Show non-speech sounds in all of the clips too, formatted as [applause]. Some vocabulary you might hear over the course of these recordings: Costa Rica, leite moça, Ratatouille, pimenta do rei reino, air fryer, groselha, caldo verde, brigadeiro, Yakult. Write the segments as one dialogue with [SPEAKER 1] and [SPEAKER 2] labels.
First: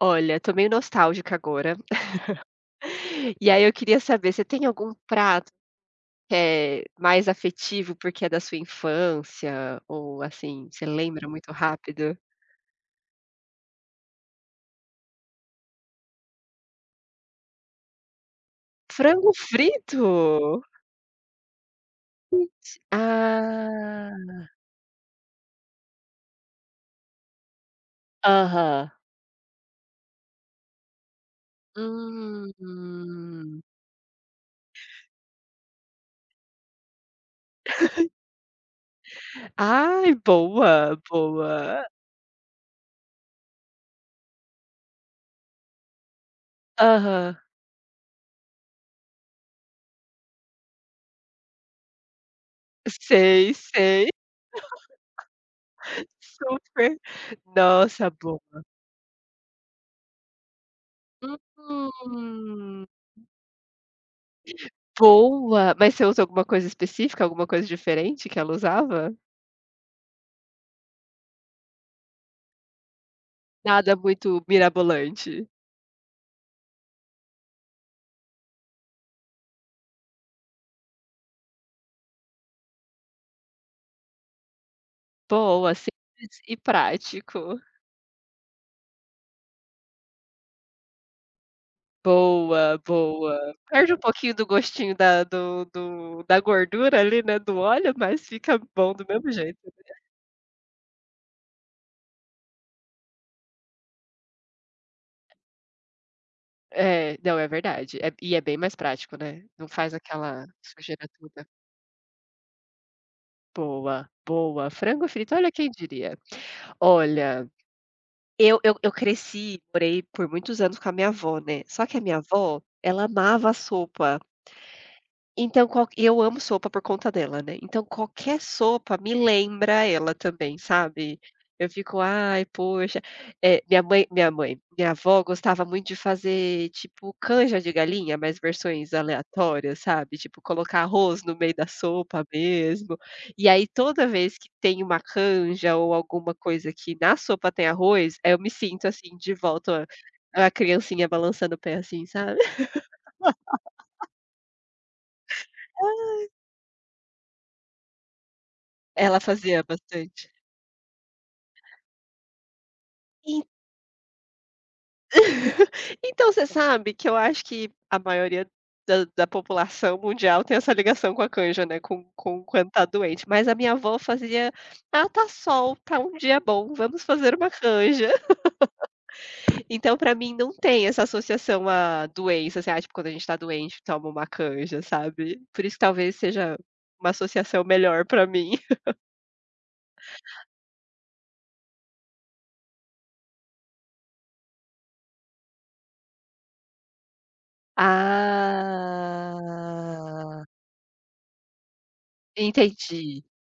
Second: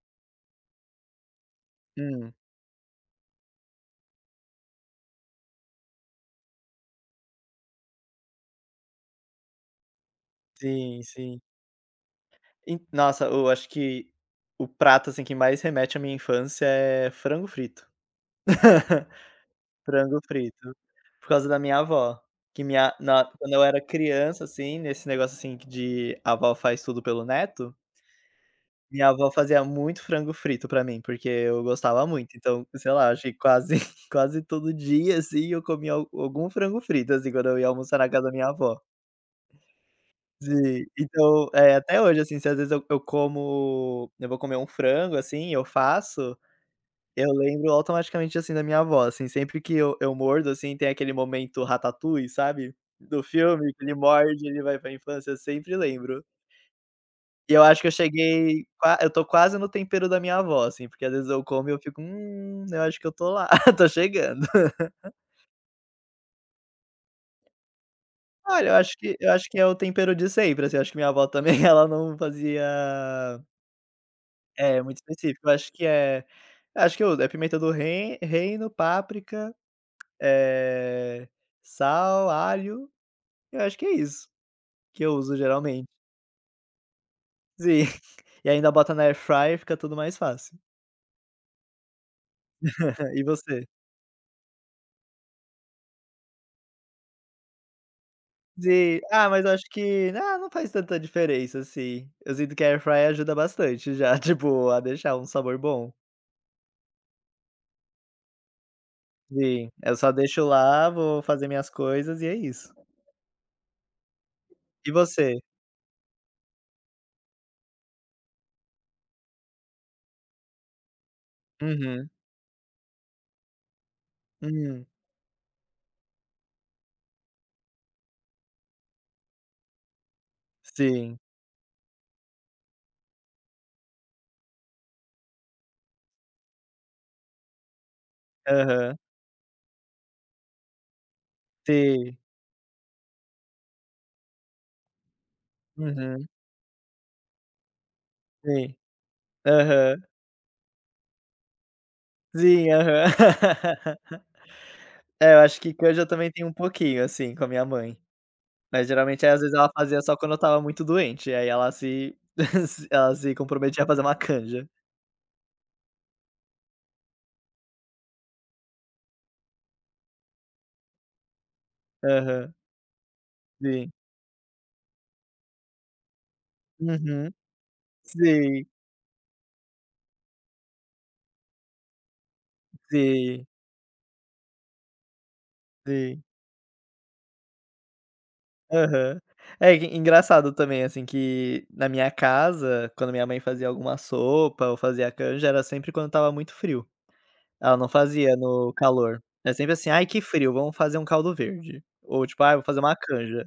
[SPEAKER 1] Olha, tô meio nostálgica agora.
[SPEAKER 2] Hum,
[SPEAKER 1] [laughs] E aí eu queria saber, você tem algum prato que é mais afetivo, porque é da sua infância, ou assim, você
[SPEAKER 2] sim,
[SPEAKER 1] lembra
[SPEAKER 2] sim.
[SPEAKER 1] muito rápido?
[SPEAKER 2] En Nossa, eu acho que o prato, assim, que mais remete à minha infância é frango frito. [laughs]
[SPEAKER 1] Frango frito?
[SPEAKER 2] Frango frito, por causa da minha avó, que
[SPEAKER 1] Gente,
[SPEAKER 2] minha na quando eu era
[SPEAKER 1] ah,
[SPEAKER 2] criança, assim, nesse negócio, assim, de avó faz tudo pelo neto,
[SPEAKER 1] aham.
[SPEAKER 2] minha avó fazia muito frango frito pra mim, porque eu gostava muito, então, sei lá, acho que
[SPEAKER 1] Hum.
[SPEAKER 2] quase [laughs] quase todo dia, assim, eu comia al algum frango frito, assim, quando eu ia almoçar na casa
[SPEAKER 1] [laughs]
[SPEAKER 2] da minha avó.
[SPEAKER 1] Ai,
[SPEAKER 2] Sim,
[SPEAKER 1] boa,
[SPEAKER 2] então,
[SPEAKER 1] boa.
[SPEAKER 2] até hoje, assim, se às vezes eu vou comer um frango, assim, eu faço, eu
[SPEAKER 1] Aham.
[SPEAKER 2] lembro automaticamente, assim, da minha avó, assim, sempre que eu mordo, assim, tem aquele momento Ratatouille, sabe, do
[SPEAKER 1] Sei,
[SPEAKER 2] filme que ele
[SPEAKER 1] sei,
[SPEAKER 2] morde, ele vai pra infância, eu sempre lembro.
[SPEAKER 1] super.
[SPEAKER 2] E eu acho que
[SPEAKER 1] Nossa, bom.
[SPEAKER 2] eu tô quase no tempero da minha avó, assim, porque às vezes eu como e eu fico: eu
[SPEAKER 1] Hum.
[SPEAKER 2] acho que eu tô lá, [laughs] tô chegando".
[SPEAKER 1] Boa! Mas você usa alguma coisa específica, alguma coisa diferente que ela
[SPEAKER 2] Olha, eu acho
[SPEAKER 1] usava?
[SPEAKER 2] que eu acho que é o tempero de sempre, assim, eu acho que minha avó também [laughs] ela não fazia.
[SPEAKER 1] Nada muito
[SPEAKER 2] É, muito
[SPEAKER 1] mirabolante.
[SPEAKER 2] específico. Eu acho que é, acho que eu é pimenta do reino, páprica, é, sal, alho, eu acho que é isso que eu uso
[SPEAKER 1] Boa,
[SPEAKER 2] geralmente.
[SPEAKER 1] simples e prático.
[SPEAKER 2] Sim. [laughs] E ainda bota na air fryer, fica tudo mais fácil.
[SPEAKER 1] Boa,
[SPEAKER 2] [laughs] E
[SPEAKER 1] boa.
[SPEAKER 2] você?
[SPEAKER 1] Perde um pouquinho do gostinho da gordura ali, né, do óleo, mas fica bom
[SPEAKER 2] Sim.
[SPEAKER 1] do mesmo
[SPEAKER 2] Ah, mas eu
[SPEAKER 1] jeito,
[SPEAKER 2] acho
[SPEAKER 1] né.
[SPEAKER 2] que não faz tanta diferença, assim. Eu sinto que a air fryer ajuda bastante já, [laughs] tipo, a deixar um sabor bom.
[SPEAKER 1] É, não, é verdade. É bem mais prático, né, não
[SPEAKER 2] Sim,
[SPEAKER 1] faz
[SPEAKER 2] eu só deixo
[SPEAKER 1] aquela
[SPEAKER 2] lá,
[SPEAKER 1] sujeira
[SPEAKER 2] vou
[SPEAKER 1] toda.
[SPEAKER 2] fazer minhas coisas e é isso.
[SPEAKER 1] Boa, boa.
[SPEAKER 2] E
[SPEAKER 1] Frango frito,
[SPEAKER 2] você?
[SPEAKER 1] olha quem diria. Olha, eu cresci, morei por muitos anos com a minha avó, né. Só que a
[SPEAKER 2] Uhum.
[SPEAKER 1] minha avó, ela amava a sopa.
[SPEAKER 2] Hum.
[SPEAKER 1] Então qual eu amo sopa por conta dela, né, então qualquer sopa me lembra ela também,
[SPEAKER 2] Sim.
[SPEAKER 1] sabe. Eu fico: "Ai, poxa", minha avó gostava muito de fazer, tipo, canja de galinha, mas versões
[SPEAKER 2] Aham.
[SPEAKER 1] aleatórias, sabe, tipo, colocar arroz no meio da
[SPEAKER 2] Sim.
[SPEAKER 1] sopa mesmo. E aí toda vez que tem uma canja ou
[SPEAKER 2] Uhum,
[SPEAKER 1] alguma coisa que na sopa tem arroz, eu me
[SPEAKER 2] sim.
[SPEAKER 1] sinto, assim, de volta
[SPEAKER 2] Aham.
[SPEAKER 1] a criancinha balançando o pé, assim, sabe.
[SPEAKER 2] Sim, aham. [laughs] É, eu acho que canja eu
[SPEAKER 1] [laughs]
[SPEAKER 2] também tenho um pouquinho, assim, com a minha mãe. Mas
[SPEAKER 1] Ela
[SPEAKER 2] geralmente, aí, às vezes,
[SPEAKER 1] fazia
[SPEAKER 2] ela fazia só
[SPEAKER 1] bastante.
[SPEAKER 2] quando eu estava muito doente, aí ela se [laughs] se ela se comprometia a fazer uma canja.
[SPEAKER 1] [laughs] Então, você sabe que eu acho que a maioria da população mundial tem essa ligação com a canja, né, com
[SPEAKER 2] Aham,
[SPEAKER 1] quando tá doente, mas a minha
[SPEAKER 2] sim.
[SPEAKER 1] avó fazia: "Ah, tá sol, tá um dia bom, vamos
[SPEAKER 2] Uhum.
[SPEAKER 1] fazer uma canja".
[SPEAKER 2] Sim,
[SPEAKER 1] [laughs] Então, pra mim não tem essa associação à doença, assim, ah, tipo, quando a gente tá
[SPEAKER 2] sim,
[SPEAKER 1] doente toma uma canja, sabe. Por isso que talvez
[SPEAKER 2] sim.
[SPEAKER 1] seja uma associação melhor pra mim. [laughs]
[SPEAKER 2] Aham. É que engraçado também, assim, que na minha casa, quando minha mãe fazia alguma sopa ou fazia canja, era sempre quando estava muito frio. Ela não fazia no calor. É sempre assim: "Ai, que
[SPEAKER 1] Ah,
[SPEAKER 2] frio, vamos fazer um caldo verde". Ou tipo: "Ai, vou fazer uma
[SPEAKER 1] entendi.
[SPEAKER 2] canja".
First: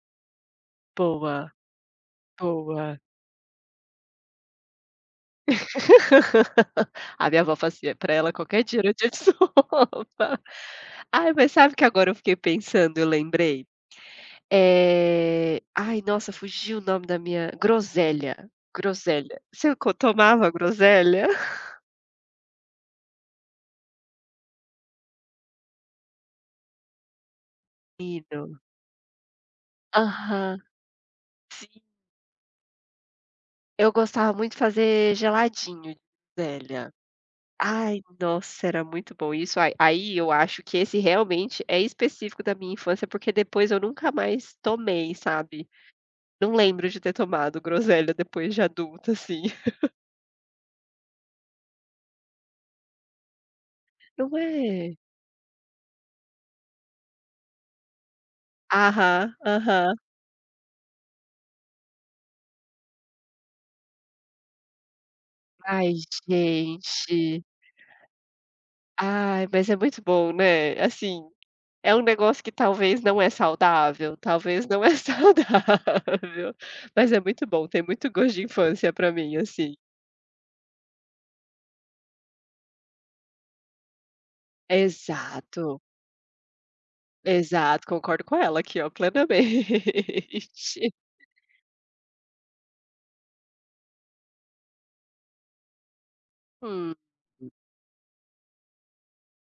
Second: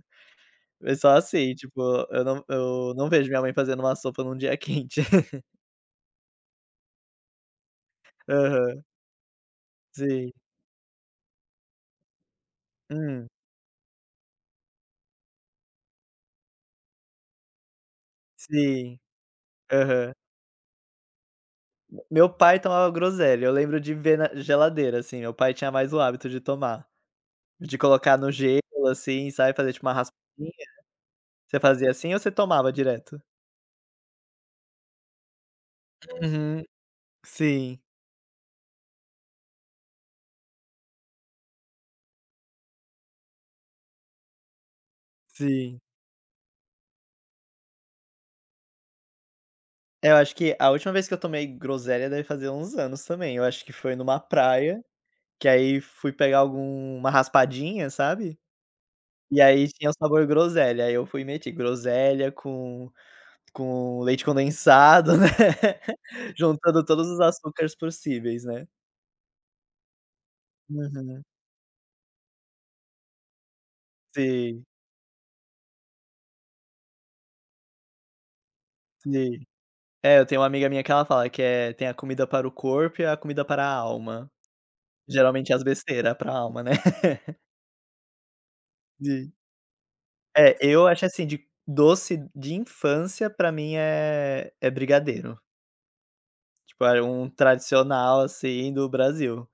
[SPEAKER 2] É só
[SPEAKER 1] Boa,
[SPEAKER 2] assim, tipo, eu
[SPEAKER 1] boa.
[SPEAKER 2] não vejo minha mãe fazendo uma sopa num dia [laughs] quente.
[SPEAKER 1] [laughs] A minha avó fazia pra ela qualquer dia
[SPEAKER 2] Aham,
[SPEAKER 1] era dia de
[SPEAKER 2] sim.
[SPEAKER 1] sopa. Ai, mas sabe que agora eu fiquei pensando, eu
[SPEAKER 2] Hum,
[SPEAKER 1] lembrei? Ai, nossa, fugiu o nome da minha groselha,
[SPEAKER 2] sim.
[SPEAKER 1] groselha. Você co
[SPEAKER 2] Aham.
[SPEAKER 1] tomava groselha?
[SPEAKER 2] Meu pai tomava groselha, eu lembro de ver na geladeira, assim, meu pai tinha mais o hábito de tomar, de colocar no
[SPEAKER 1] Menino.
[SPEAKER 2] gelo, assim, sabe, fazer tipo uma raspadinha.
[SPEAKER 1] Aham.
[SPEAKER 2] Você
[SPEAKER 1] Sim.
[SPEAKER 2] fazia assim ou você tomava direto?
[SPEAKER 1] Eu gostava muito de fazer geladinho de
[SPEAKER 2] Uhum.
[SPEAKER 1] groselha.
[SPEAKER 2] Sim,
[SPEAKER 1] Ai, nossa, era muito bom isso. Aí eu acho que esse realmente é específico da minha infância, porque depois eu nunca mais tomei, sabe?
[SPEAKER 2] sim.
[SPEAKER 1] Não lembro de ter tomado groselha depois de adulta, assim.
[SPEAKER 2] É, eu acho que a última vez que eu tomei groselha deve fazer uns anos também. Eu acho que foi numa
[SPEAKER 1] Não
[SPEAKER 2] praia,
[SPEAKER 1] é?
[SPEAKER 2] que aí fui pegar alguma raspadinha, sabe?
[SPEAKER 1] Aham,
[SPEAKER 2] E aí tinha o
[SPEAKER 1] aham.
[SPEAKER 2] sabor groselha. Aí eu fui meter groselha com leite condensado, né,
[SPEAKER 1] Ai,
[SPEAKER 2] [laughs] juntando todos os
[SPEAKER 1] gente.
[SPEAKER 2] açúcares possíveis, né.
[SPEAKER 1] Ai, mas é muito bom, né. Assim,
[SPEAKER 2] Uhum.
[SPEAKER 1] é um negócio que talvez não é saudável,
[SPEAKER 2] Sim,
[SPEAKER 1] talvez não é [laughs] saudável, mas é muito bom, tem muito gosto de infância pra mim,
[SPEAKER 2] sim.
[SPEAKER 1] assim.
[SPEAKER 2] É, eu tenho uma amiga minha que ela fala que é tem a comida para o corpo e a comida para a alma. Geralmente as
[SPEAKER 1] Exato,
[SPEAKER 2] besteiras para a alma, né. [laughs]
[SPEAKER 1] exato, concordo com ela aqui, ó,
[SPEAKER 2] Sim.
[SPEAKER 1] plenamente.
[SPEAKER 2] É, eu
[SPEAKER 1] [laughs]
[SPEAKER 2] acho assim, de doce de infância pra mim é brigadeiro. Tipo,
[SPEAKER 1] Hum,
[SPEAKER 2] é um tradicional, assim, do Brasil.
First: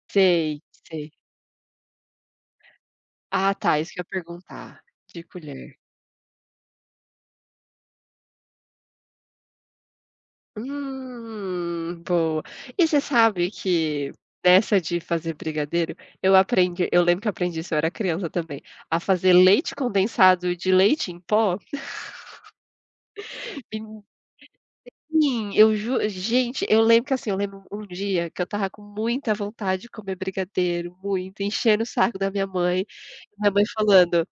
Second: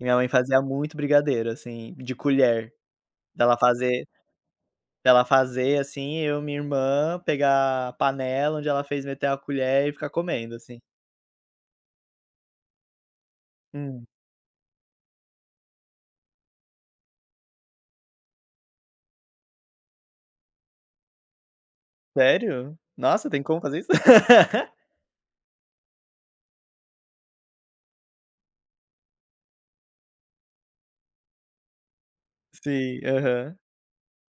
[SPEAKER 2] E minha mãe fazia
[SPEAKER 1] sei,
[SPEAKER 2] muito
[SPEAKER 1] sei.
[SPEAKER 2] brigadeiro, assim, de colher,
[SPEAKER 1] Ah,
[SPEAKER 2] dela
[SPEAKER 1] tá, isso que eu
[SPEAKER 2] fazer
[SPEAKER 1] ia perguntar, de
[SPEAKER 2] dela
[SPEAKER 1] colher.
[SPEAKER 2] fazer, assim, eu e minha irmã pegar a panela onde ela fez, meter a colher e ficar comendo, assim.
[SPEAKER 1] Boa. E você sabe
[SPEAKER 2] Hum,
[SPEAKER 1] que nessa de fazer brigadeiro, eu lembro que eu aprendi isso, eu era criança também, a fazer leite condensado de leite em pó.
[SPEAKER 2] sério? Nossa, tem como fazer isso? [laughs]
[SPEAKER 1] Menina, eu ju gente, eu lembro um dia que eu tava com muita vontade de comer brigadeiro, muito, enchendo o saco da
[SPEAKER 2] Sim,
[SPEAKER 1] minha
[SPEAKER 2] aham.
[SPEAKER 1] mãe falando:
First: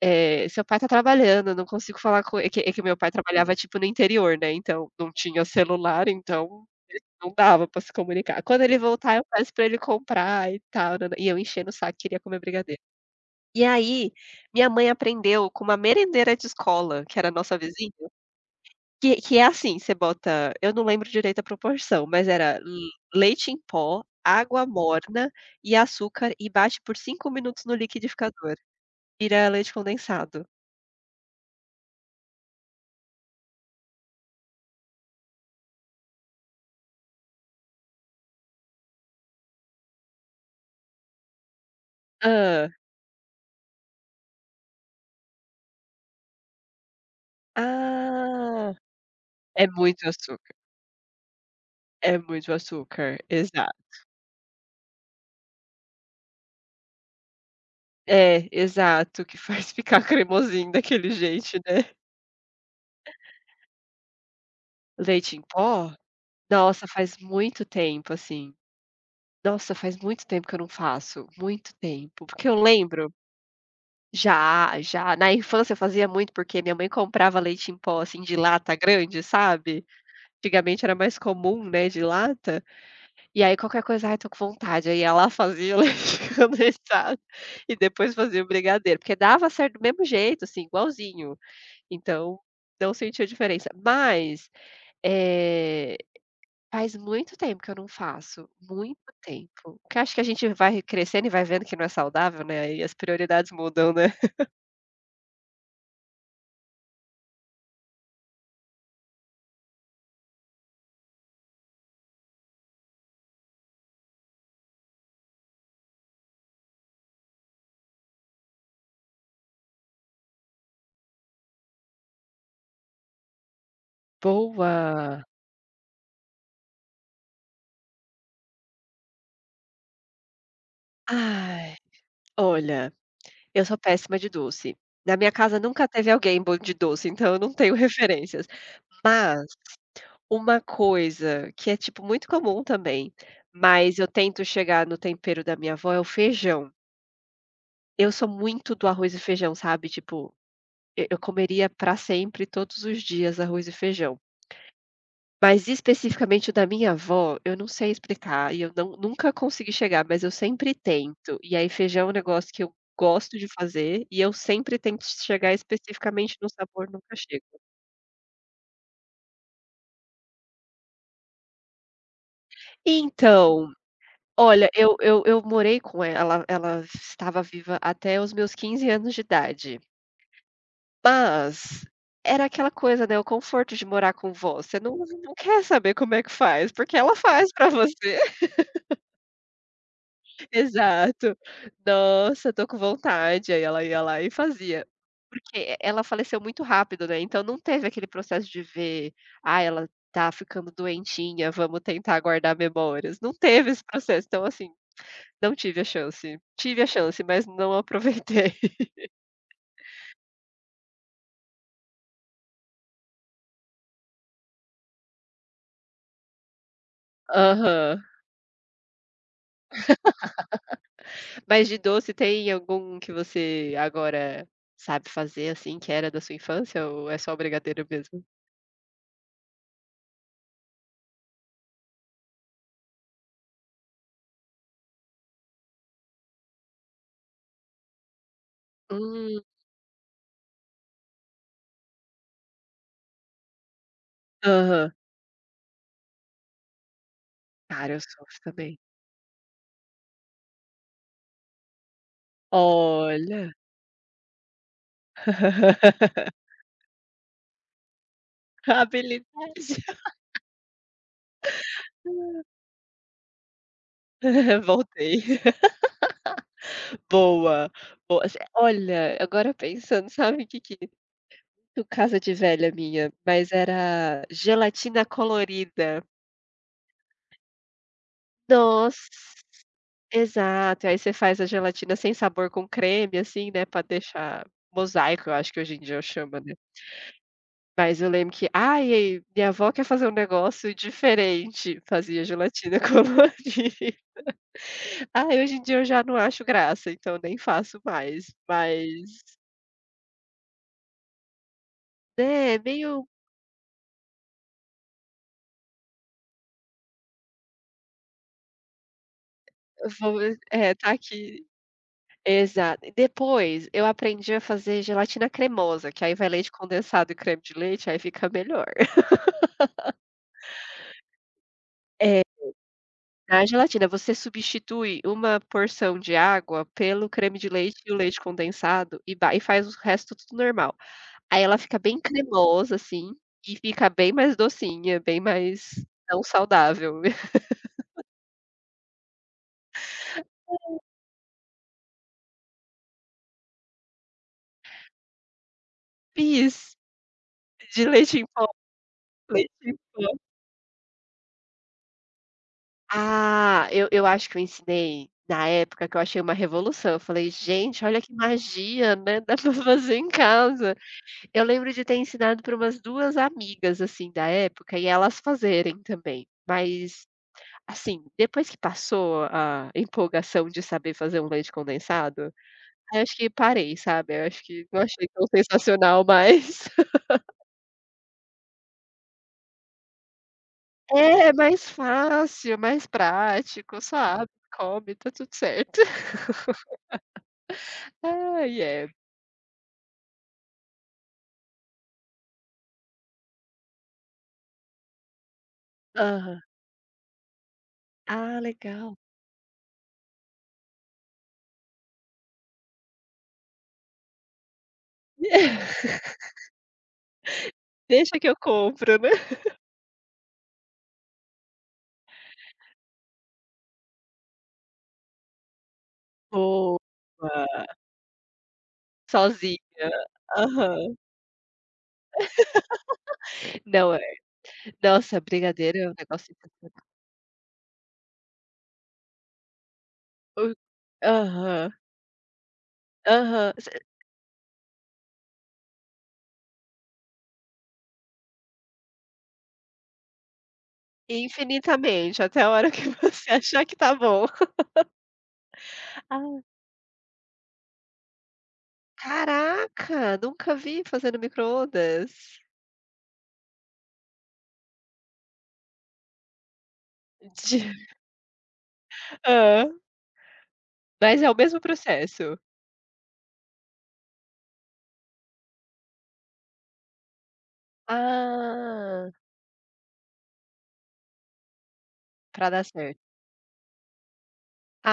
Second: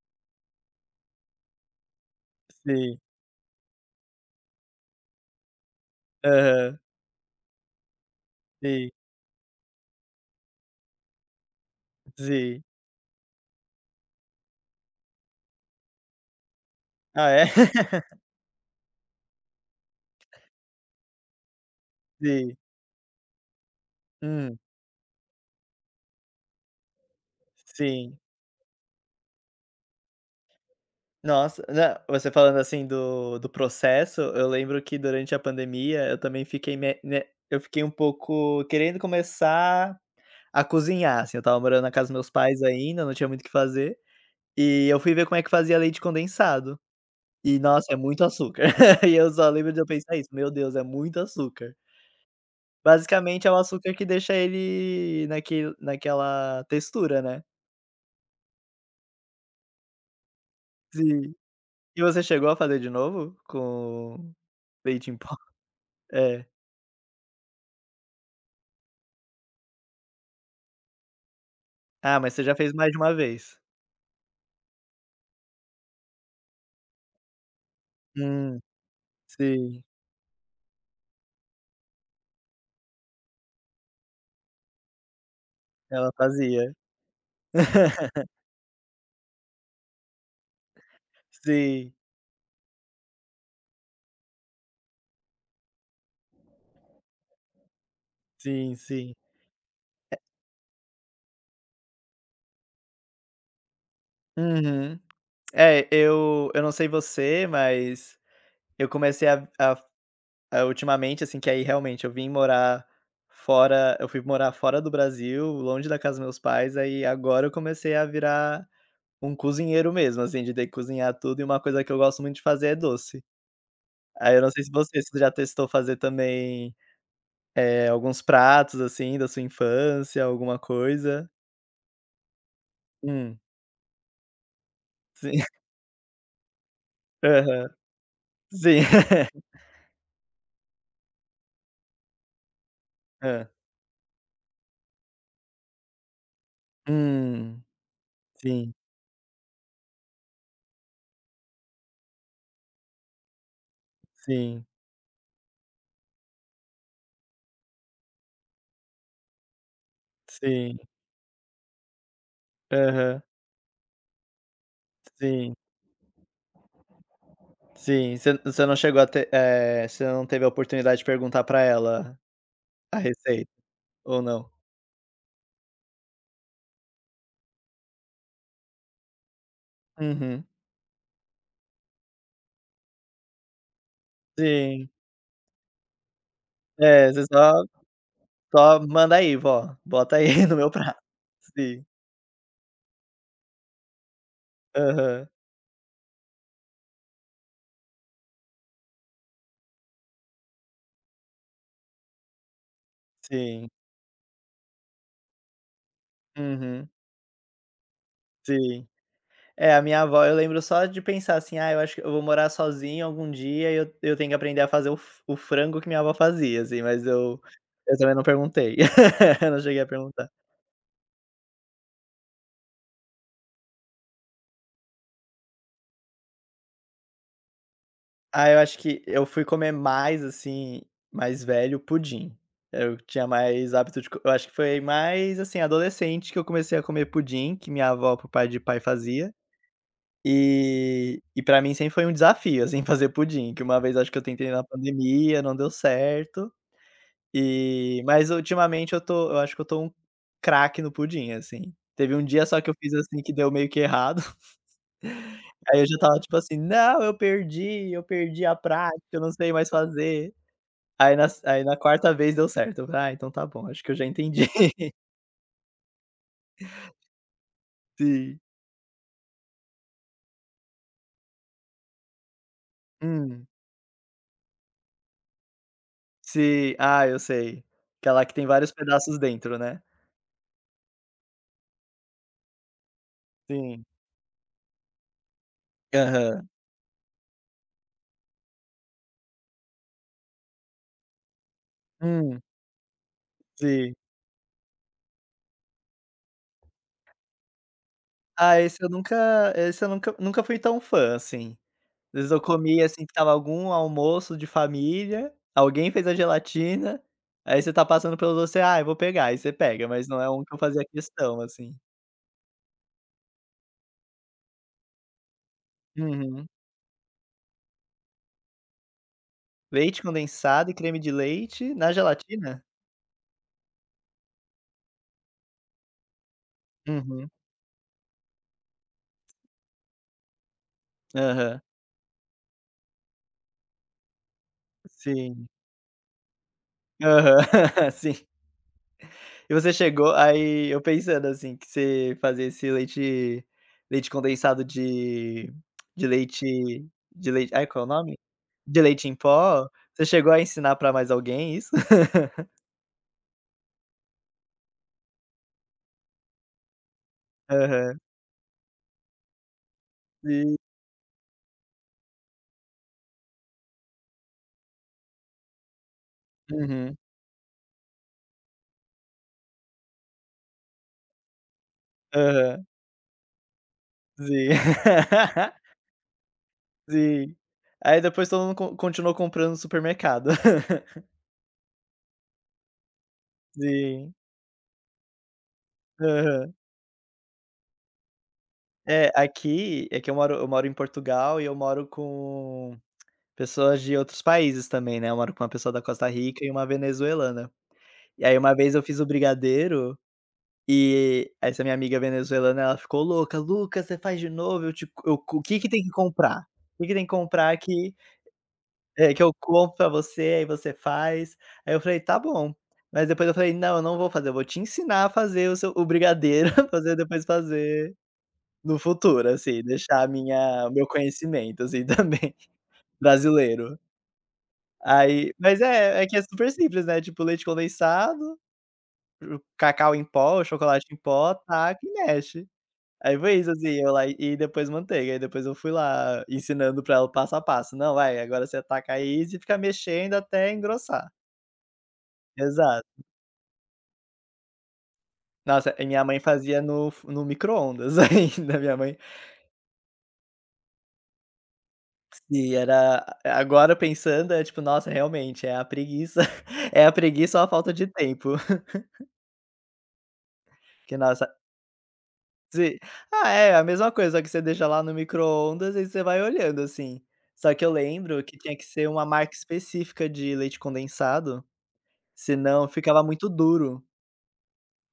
[SPEAKER 1] "Eh, seu pai está trabalhando, eu não consigo falar com" ele. É que meu
[SPEAKER 2] Sim,
[SPEAKER 1] pai trabalhava, tipo, no interior, né, então não tinha celular, então
[SPEAKER 2] aham.
[SPEAKER 1] não dava pra se comunicar. Quando ele
[SPEAKER 2] Sim,
[SPEAKER 1] voltar, eu peço pra ele comprar e tal, nã-nã. E eu enchendo o saco, queria comer
[SPEAKER 2] sim.
[SPEAKER 1] brigadeiro. E aí, minha mãe aprendeu com uma merendeira de escola, que era
[SPEAKER 2] Ah,
[SPEAKER 1] a
[SPEAKER 2] é?
[SPEAKER 1] nossa vizinha,
[SPEAKER 2] [laughs]
[SPEAKER 1] que é assim, você bota eu não lembro direito a proporção, mas era
[SPEAKER 2] Sim.
[SPEAKER 1] l leite em pó,
[SPEAKER 2] Hum,
[SPEAKER 1] água morna e açúcar e bate por 5 minutos no
[SPEAKER 2] sim.
[SPEAKER 1] liquidificador. Vira leite condensado.
[SPEAKER 2] Nossa, na você falando assim do processo, eu lembro que durante a pandemia eu também fiquei me, né, eu fiquei um pouco querendo começar a cozinhar, assim, eu estava morando na casa dos meus pais
[SPEAKER 1] Hã.
[SPEAKER 2] ainda, não tinha muito o que fazer, e eu fui ver como é que fazia leite condensado. E nossa, é muito açúcar.
[SPEAKER 1] Ah.
[SPEAKER 2] [laughs] E eu só
[SPEAKER 1] É
[SPEAKER 2] lembro de eu
[SPEAKER 1] muito
[SPEAKER 2] pensar isso: "Meu
[SPEAKER 1] açúcar,
[SPEAKER 2] Deus, é muito açúcar".
[SPEAKER 1] é muito açúcar,
[SPEAKER 2] Basicamente é o
[SPEAKER 1] exato.
[SPEAKER 2] açúcar que deixa ele naquele naquela textura, né.
[SPEAKER 1] É, exato, que faz [laughs] ficar cremosinho daquele
[SPEAKER 2] Sim.
[SPEAKER 1] jeito, né.
[SPEAKER 2] E você chegou a fazer de novo com leite em pó?
[SPEAKER 1] Leite em pó?
[SPEAKER 2] É.
[SPEAKER 1] Nossa, faz muito tempo, assim. Nossa, faz muito tempo que eu não faço, muito
[SPEAKER 2] Ah,
[SPEAKER 1] tempo,
[SPEAKER 2] mas você
[SPEAKER 1] porque eu
[SPEAKER 2] já fez mais de
[SPEAKER 1] lembro
[SPEAKER 2] uma vez?
[SPEAKER 1] já, já, na infância eu fazia muito, porque minha mãe comprava leite em pó, assim, de
[SPEAKER 2] Hum,
[SPEAKER 1] lata grande,
[SPEAKER 2] sim,
[SPEAKER 1] sabe. Antigamente era mais comum, né, de lata, e aí qualquer coisa: "Ai, tô com vontade", aí ia lá [laughs] fazia o leite
[SPEAKER 2] ela
[SPEAKER 1] [laughs]
[SPEAKER 2] fazia.
[SPEAKER 1] condensado e depois
[SPEAKER 2] [laughs]
[SPEAKER 1] fazia o brigadeiro, porque dava certo do mesmo jeito, assim, igualzinho.
[SPEAKER 2] Sim,
[SPEAKER 1] Então, não senti a diferença. Mas, eh, faz muito tempo que eu não faço,
[SPEAKER 2] sim,
[SPEAKER 1] muito
[SPEAKER 2] sim.
[SPEAKER 1] tempo. Porque acho que a gente vai crescendo e vai vendo que não é saudável, né, e as prioridades mudam, né.
[SPEAKER 2] Uhum. É, eu não sei você, mas eu comecei a a ultimamente, assim, que aí realmente eu fui morar fora do Brasil, longe da casa dos meus pais, aí agora eu comecei a virar um cozinheiro mesmo, assim, de ter que cozinhar tudo e uma coisa que eu gosto muito de fazer é doce. Aí eu não sei se você se
[SPEAKER 1] Boa.
[SPEAKER 2] já testou fazer também alguns pratos, assim, da sua infância, alguma coisa?
[SPEAKER 1] Ai, olha,
[SPEAKER 2] Hum,
[SPEAKER 1] eu sou péssima de doce. Na minha
[SPEAKER 2] sim.
[SPEAKER 1] casa
[SPEAKER 2] [laughs]
[SPEAKER 1] nunca teve alguém bom de doce, então eu não
[SPEAKER 2] Aham.
[SPEAKER 1] tenho [laughs] referências.
[SPEAKER 2] Sim. [laughs]
[SPEAKER 1] Mas, uma coisa que é, tipo, muito comum também,
[SPEAKER 2] Hã.
[SPEAKER 1] mas eu tento chegar no tempero da minha avó, é o feijão.
[SPEAKER 2] Hum.
[SPEAKER 1] Eu sou
[SPEAKER 2] Sim,
[SPEAKER 1] muito do arroz e feijão, sabe, tipo. E eu comeria para sempre, todos os dias, arroz e feijão.
[SPEAKER 2] sim,
[SPEAKER 1] Mas especificamente o da minha avó, eu não sei explicar e eu não nunca consegui chegar, mas eu sempre
[SPEAKER 2] sim.
[SPEAKER 1] tento. E aí feijão é um negócio que eu
[SPEAKER 2] Aham.
[SPEAKER 1] gosto de fazer e eu sempre tento chegar
[SPEAKER 2] Sim,
[SPEAKER 1] especificamente no sabor, nunca chego.
[SPEAKER 2] sim. Você não chegou a ter você não teve a oportunidade de perguntar pra ela a receita,
[SPEAKER 1] Então,
[SPEAKER 2] ou não?
[SPEAKER 1] olha, eu morei com ela, ela estava viva até os meus 15 anos de idade,
[SPEAKER 2] Uhum.
[SPEAKER 1] mas era aquela coisa, né, o conforto de morar com vó, você
[SPEAKER 2] Sim.
[SPEAKER 1] não quer saber como é que faz, porque
[SPEAKER 2] É,
[SPEAKER 1] ela
[SPEAKER 2] você
[SPEAKER 1] faz
[SPEAKER 2] só
[SPEAKER 1] pra você.
[SPEAKER 2] só: "Manda aí, vó. Bota aí [laughs] no meu prato".
[SPEAKER 1] Exato.
[SPEAKER 2] Sim.
[SPEAKER 1] "Nossa, tô com vontade", aí ela ia lá e fazia.
[SPEAKER 2] Aham.
[SPEAKER 1] Porque ela faleceu muito rápido, né, então não teve aquele processo de ver: "Ah, ela tá ficando doentinha, vamos tentar guardar memórias". Não
[SPEAKER 2] Sim.
[SPEAKER 1] teve esse processo, então assim, não tive a chance. Tive a
[SPEAKER 2] Uhum.
[SPEAKER 1] chance, mas não aproveitei.
[SPEAKER 2] Sim.
[SPEAKER 1] [laughs]
[SPEAKER 2] É, a minha avó eu lembro só de pensar assim: "Ah, eu acho que eu vou morar sozinho algum dia e eu tenho que aprender a fazer o frango que minha avó fazia", assim, mas eu
[SPEAKER 1] Aham.
[SPEAKER 2] também não perguntei. [laughs] Eu não cheguei a perguntar.
[SPEAKER 1] Mas de doce tem algum que você agora sabe fazer, assim, que era da sua infância ou é só brigadeiro mesmo?
[SPEAKER 2] Ah, eu acho que eu fui comer mais, assim, mais velho, pudim. Eu tinha mais hábito de co eu acho que foi mais, assim, adolescente que eu comecei a comer pudim, que minha avó, por pai de pai, fazia.
[SPEAKER 1] Hum.
[SPEAKER 2] E para mim sempre foi um desafio, assim, [laughs] fazer pudim, que uma vez acho que eu tentei na
[SPEAKER 1] Aham.
[SPEAKER 2] pandemia, não deu certo.
[SPEAKER 1] Cara, eu
[SPEAKER 2] E mas
[SPEAKER 1] sofro também.
[SPEAKER 2] ultimamente eu acho que eu tô um craque no pudim, assim. Teve um dia só que eu fiz, assim, que deu
[SPEAKER 1] Olha.
[SPEAKER 2] meio que errado, [laughs] aí eu já estava tipo
[SPEAKER 1] [laughs]
[SPEAKER 2] assim: "Não, eu perdi a prática, eu não sei mais
[SPEAKER 1] Habilidade.
[SPEAKER 2] fazer". Aí na se aí na quarta vez deu certo, eu falei: "Ah, então tá bom, acho que eu já entendi".
[SPEAKER 1] [laughs]
[SPEAKER 2] [laughs]
[SPEAKER 1] Voltei. [laughs] Boa, boa. Você
[SPEAKER 2] Sim.
[SPEAKER 1] olha, agora pensando, sabe o que que no casa de velha minha,
[SPEAKER 2] Hum.
[SPEAKER 1] mas era gelatina colorida.
[SPEAKER 2] Sim. Ah, eu sei. Aquela que tem vários
[SPEAKER 1] Nossa,
[SPEAKER 2] pedaços dentro, né?
[SPEAKER 1] exato. Aí você faz a gelatina sem sabor com creme, assim, né, pra
[SPEAKER 2] Sim.
[SPEAKER 1] deixar mosaico, eu acho que hoje em dia chama,
[SPEAKER 2] Aham.
[SPEAKER 1] né. Mas eu lembro que: "Ai, minha avó quer fazer um negócio diferente", fazia
[SPEAKER 2] Hum,
[SPEAKER 1] gelatina [laughs]
[SPEAKER 2] sim.
[SPEAKER 1] colorida. Ah, hoje em dia eu já não acho graça, então nem faço mais,
[SPEAKER 2] Ah,
[SPEAKER 1] mas,
[SPEAKER 2] esse eu nunca fui tão fã, assim. Às vezes eu
[SPEAKER 1] né,
[SPEAKER 2] comia, assim,
[SPEAKER 1] meio
[SPEAKER 2] que estava algum almoço de família, alguém fez a gelatina, aí você tá passando pelo doce: "Ah, eu vou pegar", aí você pega, mas
[SPEAKER 1] vou
[SPEAKER 2] não é um que eu
[SPEAKER 1] é,
[SPEAKER 2] fazia
[SPEAKER 1] tá
[SPEAKER 2] questão,
[SPEAKER 1] aqui.
[SPEAKER 2] assim.
[SPEAKER 1] Exato. E depois eu aprendi a fazer gelatina cremosa, que aí vai
[SPEAKER 2] Uhum.
[SPEAKER 1] leite condensado e creme de leite, aí fica melhor.
[SPEAKER 2] Leite condensado e creme de leite na
[SPEAKER 1] É,
[SPEAKER 2] gelatina?
[SPEAKER 1] na gelatina você substitui uma porção de água pelo
[SPEAKER 2] Uhum.
[SPEAKER 1] creme de leite e o leite condensado e ba e faz o resto tudo normal. Aí ela
[SPEAKER 2] Aham.
[SPEAKER 1] fica bem cremosa, assim, e fica bem mais docinha, bem
[SPEAKER 2] Sim.
[SPEAKER 1] mais não saudável. [laughs]
[SPEAKER 2] Aham. [laughs] Sim. E você chegou, aí eu pensando, assim, que você fazia esse leite condensado de
[SPEAKER 1] Fiz
[SPEAKER 2] leite de leite, ai, qual
[SPEAKER 1] de
[SPEAKER 2] é o nome?
[SPEAKER 1] leite em
[SPEAKER 2] De leite em pó?
[SPEAKER 1] Leite em
[SPEAKER 2] Você
[SPEAKER 1] pó.
[SPEAKER 2] chegou a ensinar pra mais alguém isso? [laughs]
[SPEAKER 1] Ah, eu acho que eu ensinei na época que eu achei uma revolução, eu falei: "Gente,
[SPEAKER 2] Aham,
[SPEAKER 1] olha que magia, né, dá pra fazer em
[SPEAKER 2] sim.
[SPEAKER 1] casa". Eu lembro de ter ensinado para umas 2 amigas, assim, da época e elas fazerem também,
[SPEAKER 2] Uhum.
[SPEAKER 1] mas, assim, depois que passou a empolgação de saber fazer um leite condensado,
[SPEAKER 2] Aham,
[SPEAKER 1] aí eu acho que parei, sabe, eu acho
[SPEAKER 2] sim.
[SPEAKER 1] que não achei tão
[SPEAKER 2] [laughs]
[SPEAKER 1] sensacional mais. [laughs]
[SPEAKER 2] Sim. Aí depois todo mundo continuou comprando no supermercado. [laughs]
[SPEAKER 1] É, mais fácil, mais prático,
[SPEAKER 2] Sim.
[SPEAKER 1] sabe, come, tá tudo certo.
[SPEAKER 2] Aham.
[SPEAKER 1] Ai, é.
[SPEAKER 2] É, aqui é que eu moro em Portugal e eu moro com pessoas de outros países também, né, eu moro com uma pessoa da Costa
[SPEAKER 1] Aham.
[SPEAKER 2] Rica e uma venezuelana. E
[SPEAKER 1] Ah,
[SPEAKER 2] aí uma vez eu
[SPEAKER 1] legal.
[SPEAKER 2] fiz o brigadeiro. E essa minha amiga venezuelana, ela ficou louca: "Lucas, você faz de novo, eu te co eu co o que que tem que
[SPEAKER 1] [laughs]
[SPEAKER 2] comprar? O que que tem que comprar que,
[SPEAKER 1] Deixa que eu compro, né.
[SPEAKER 2] que eu compro pra você, aí você faz". Aí eu falei: "Tá bom". Mas depois eu falei: "Não, eu não vou fazer, eu vou te ensinar a fazer o brigadeiro, [laughs]
[SPEAKER 1] Boa.
[SPEAKER 2] pra você depois fazer no futuro", assim,
[SPEAKER 1] Sozinha.
[SPEAKER 2] deixar a minha o meu
[SPEAKER 1] Aham.
[SPEAKER 2] conhecimento, assim, [laughs] também, brasileiro.
[SPEAKER 1] Não, é nossa,
[SPEAKER 2] Aí mas
[SPEAKER 1] brigadeiro é um
[SPEAKER 2] é, é que é
[SPEAKER 1] negócio
[SPEAKER 2] super simples,
[SPEAKER 1] sensacional.
[SPEAKER 2] né, tipo leite condensado, o cacau em pó,
[SPEAKER 1] O
[SPEAKER 2] o chocolate em pó,
[SPEAKER 1] Aham,
[SPEAKER 2] taca e mexe. Aí foi isso,
[SPEAKER 1] aham.
[SPEAKER 2] assim,
[SPEAKER 1] Você
[SPEAKER 2] eu lá e depois manteiga, aí depois eu fui lá ensinando pra ela passo a passo: "Não, vai, agora você taca aí e você fica mexendo até engrossar".
[SPEAKER 1] infinitamente, até a hora que [laughs]
[SPEAKER 2] Exato.
[SPEAKER 1] você achar que tá bom.
[SPEAKER 2] Nossa, e minha mãe
[SPEAKER 1] Ah.
[SPEAKER 2] fazia no micro-ondas [laughs] ainda, minha mãe,
[SPEAKER 1] Caraca, nunca vi fazendo microondas.
[SPEAKER 2] se era, agora pensando, é tipo: "Nossa, realmente, é a preguiça [laughs] é a preguiça ou a
[SPEAKER 1] De
[SPEAKER 2] falta de tempo".
[SPEAKER 1] [laughs] hã.
[SPEAKER 2] Que
[SPEAKER 1] Mas é
[SPEAKER 2] nossa
[SPEAKER 1] o mesmo processo?
[SPEAKER 2] se ah, é a mesma coisa, só que você deixa lá no micro-ondas e você vai olhando, assim. Só que eu lembro que tinha que ser uma
[SPEAKER 1] Ah,
[SPEAKER 2] marca específica de leite condensado.
[SPEAKER 1] pra dar
[SPEAKER 2] Senão
[SPEAKER 1] certo.
[SPEAKER 2] ficava muito duro,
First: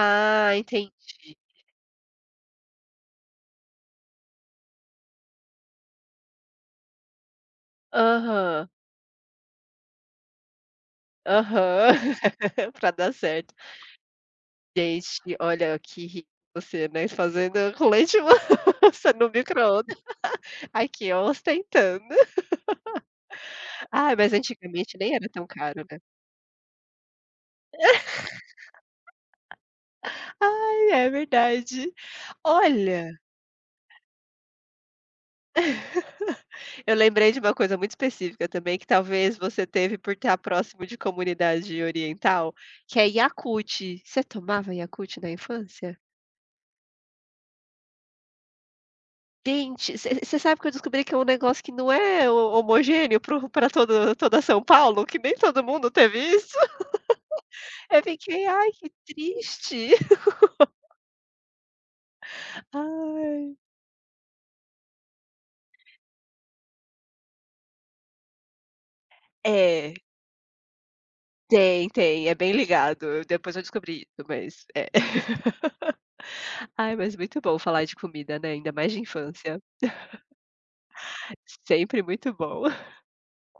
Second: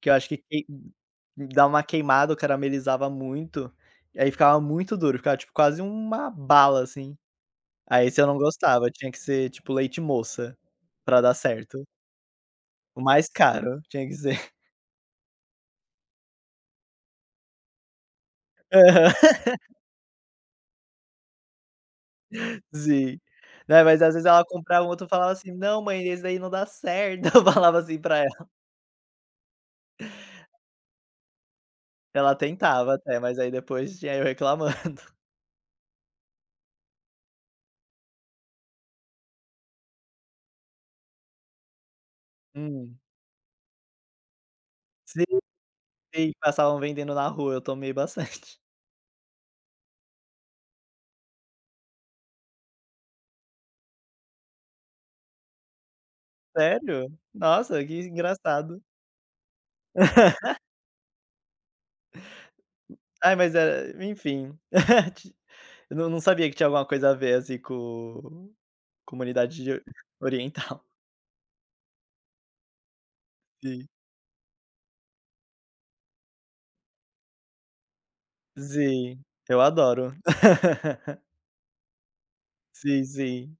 [SPEAKER 2] que eu acho que quei
[SPEAKER 1] entendi.
[SPEAKER 2] dá uma queimada ou caramelizava muito, e aí ficava muito duro, ficava, tipo, quase uma bala, assim. Aí esse eu não
[SPEAKER 1] Aham.
[SPEAKER 2] gostava, tinha que ser, tipo, leite moça, pra dar certo.
[SPEAKER 1] Aham, [laughs] pra
[SPEAKER 2] O
[SPEAKER 1] dar
[SPEAKER 2] mais
[SPEAKER 1] certo.
[SPEAKER 2] caro, tinha que ser.
[SPEAKER 1] Gente, olha que rico você, né, fazendo com leite-moça no micro-ondas. [laughs] Aqui, ó, ostentando.
[SPEAKER 2] [laughs] Sim. Né, mas às
[SPEAKER 1] Ai,
[SPEAKER 2] vezes
[SPEAKER 1] mas
[SPEAKER 2] ela comprava um
[SPEAKER 1] antigamente
[SPEAKER 2] outro e
[SPEAKER 1] nem era
[SPEAKER 2] falava
[SPEAKER 1] tão
[SPEAKER 2] assim: "Não,
[SPEAKER 1] caro, né.
[SPEAKER 2] mãe, esse daí não dá certo", [laughs] eu falava assim pra ela.
[SPEAKER 1] Ai, é verdade.
[SPEAKER 2] Ela tentava
[SPEAKER 1] Olha,
[SPEAKER 2] até, mas aí depois tinha eu reclamando. [laughs]
[SPEAKER 1] eu lembrei de uma coisa muito específica também, que talvez você teve por estar próximo de comunidade oriental, que
[SPEAKER 2] Hum.
[SPEAKER 1] é Yakult. Você tomava Yakult
[SPEAKER 2] Sim,
[SPEAKER 1] na infância?
[SPEAKER 2] sim, passavam vendendo na rua, eu tomei bastante.
[SPEAKER 1] Gente, você sabe que eu descobri que é um negócio que não é ho homogêneo pro pra todo toda São Paulo, que nem todo mundo teve isso? [laughs]
[SPEAKER 2] Sério? Nossa, que
[SPEAKER 1] Eu fiquei: "Ai,
[SPEAKER 2] engraçado.
[SPEAKER 1] que triste". [laughs]
[SPEAKER 2] [laughs] Ai, mas
[SPEAKER 1] Ai.
[SPEAKER 2] era, enfim. [laughs] Ti eu não sabia que tinha alguma coisa a ver, assim, com comunidade de
[SPEAKER 1] É,
[SPEAKER 2] oriental.
[SPEAKER 1] tem, tem, é bem ligado. Depois eu
[SPEAKER 2] Sim.
[SPEAKER 1] descobri isso, mas é. [laughs] Ai, mas muito bom falar de comida, né, ainda mais de
[SPEAKER 2] Sim, eu
[SPEAKER 1] infância.
[SPEAKER 2] adoro. [laughs]
[SPEAKER 1] Sempre muito bom.
[SPEAKER 2] Sim, sim.